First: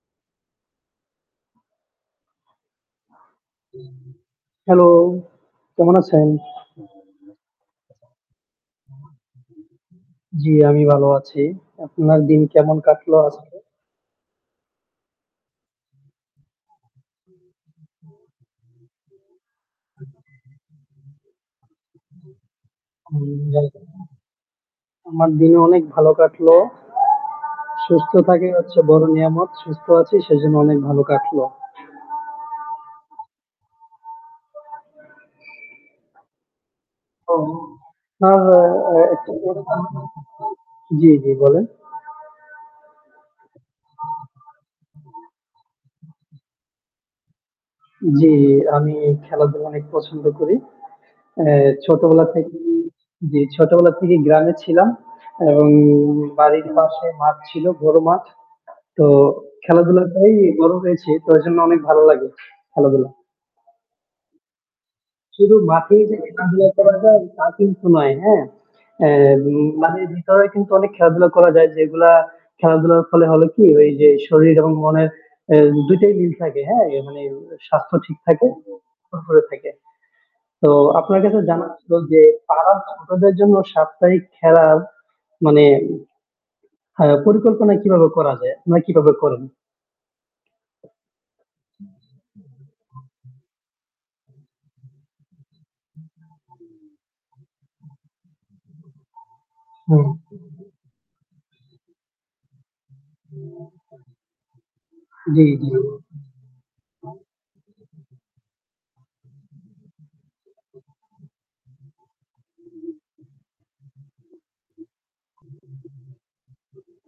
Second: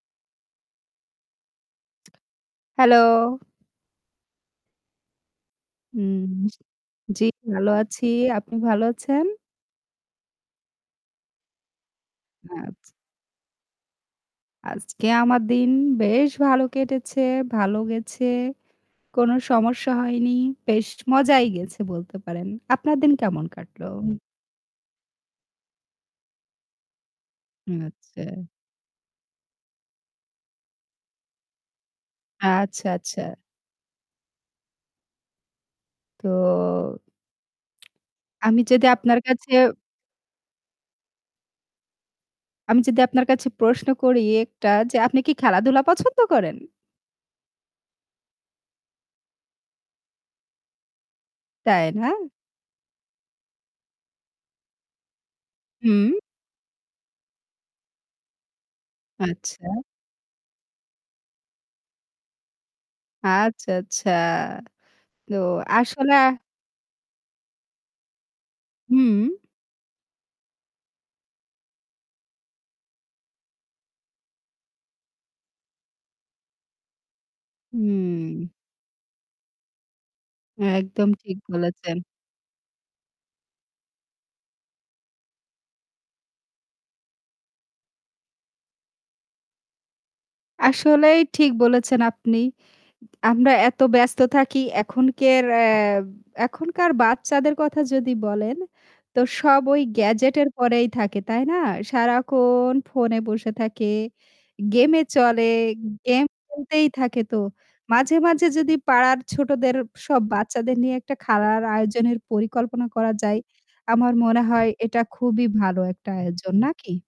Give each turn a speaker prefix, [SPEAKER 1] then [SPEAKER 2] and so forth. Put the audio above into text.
[SPEAKER 1] Hello!
[SPEAKER 2] Hello! কেমন আছেন?
[SPEAKER 1] জী ভালো আছি। আপনি ভালো আছেন?
[SPEAKER 2] জ্বী, আমি ভালো আছি। আপনার দিন কেমন
[SPEAKER 1] আচ্ছা।
[SPEAKER 2] কাটলো আজকে?
[SPEAKER 1] আজকে আমার দিন বেশ ভালো কেটেছে, ভালো গেছে। কোনো সমস্যা হয়নি, বেশ মজাই গেছে বলতে পারেন। আপনার দিন কেমন কাটল?
[SPEAKER 2] আমার দিনে অনেক ভালো কাটলো।
[SPEAKER 1] হু,
[SPEAKER 2] সুস্থ
[SPEAKER 1] আচ্ছা।
[SPEAKER 2] থাকাই হচ্ছে বড় নেয়ামত। সুস্থ আছি সেজন্য অনেক ভালো কাটল।
[SPEAKER 1] আচ্ছা, আচ্ছা। তো আমি যদি আপনার কাছে
[SPEAKER 2] [unintelligible] জ্বী, জ্বী বলেন।
[SPEAKER 1] আমি যদি আপনার কাছে প্রশ্ন করি একটা যে, আপনি কি খেলাধুলা পছন্দ করেন?
[SPEAKER 2] জ্বি আমি খেলাধুলা অনেক পছন্দ করি। অ্যা
[SPEAKER 1] তাই না?
[SPEAKER 2] ছোটবেলা থেকেই জি, ছোটবেলা থেকেই গ্রামে ছিলাম। এবং
[SPEAKER 1] হু।
[SPEAKER 2] বাড়ির পাশে মাঠ ছিল, গরু মাঠ। তো
[SPEAKER 1] আচ্ছা।
[SPEAKER 2] খেলাধুলাটেই বড় হয়েছি। তো এজন্য অনেক ভালো লাগে, খেলাধুলা।
[SPEAKER 1] আচ্ছা, আচ্ছা। তো
[SPEAKER 2] শুধু মাঠে যে
[SPEAKER 1] আসলে
[SPEAKER 2] খেলাধুলা করা যায় তা কিন্তু নয়, হ্যাঁ। অ্যা
[SPEAKER 1] হু।
[SPEAKER 2] মানে ভিতরে কিন্তু অনেক খেলাধুলা করা যায় যেগুলা খেলাধুলার ফলে হলো কি ওই যে শরীর এবং মনের অ্যা ২ টাই মিল থাকে। হ্যাঁ অ্যা মানে স্বাস্থ্য ঠিক থাকে,
[SPEAKER 1] হুম।
[SPEAKER 2] ফুরফুরে থাকে। তো
[SPEAKER 1] একদম
[SPEAKER 2] আপনার
[SPEAKER 1] ঠিক
[SPEAKER 2] কাছে জানা ছিল
[SPEAKER 1] বলেছেন।
[SPEAKER 2] যে পাড়ার ছোটদের জন্য সাপ্তাহিক খেলা মানে হ্যাঁ পরিকল্পনা কিভাবে করা যায়? আপনারা কিভাবে করেন?
[SPEAKER 1] আসলেই ঠিক বলেছেন আপনি। আমরা এত ব্যস্ত থাকি এখন কার আ আর এখনকার বাচ্চাদের কথা যদি বলেন, তো সব ওই
[SPEAKER 2] হুম।
[SPEAKER 1] গ্যাজেটের পরেই থাকে তাই না? সারাক্ষণ ফোনে বসে থাকে, গেমে চলে
[SPEAKER 2] জ্বী, জ্বী।
[SPEAKER 1] গেম খেলতেই থাকে। তো মাঝে, মাঝে যদি পাড়ার ছোটদের সব বাচ্চাদের নিয়ে একটা খেলার আয়োজনের পরিকল্পনা করা যায়, আমার মনে হয় এটা খুবই ভালো একটা আয়োজন, নাকি?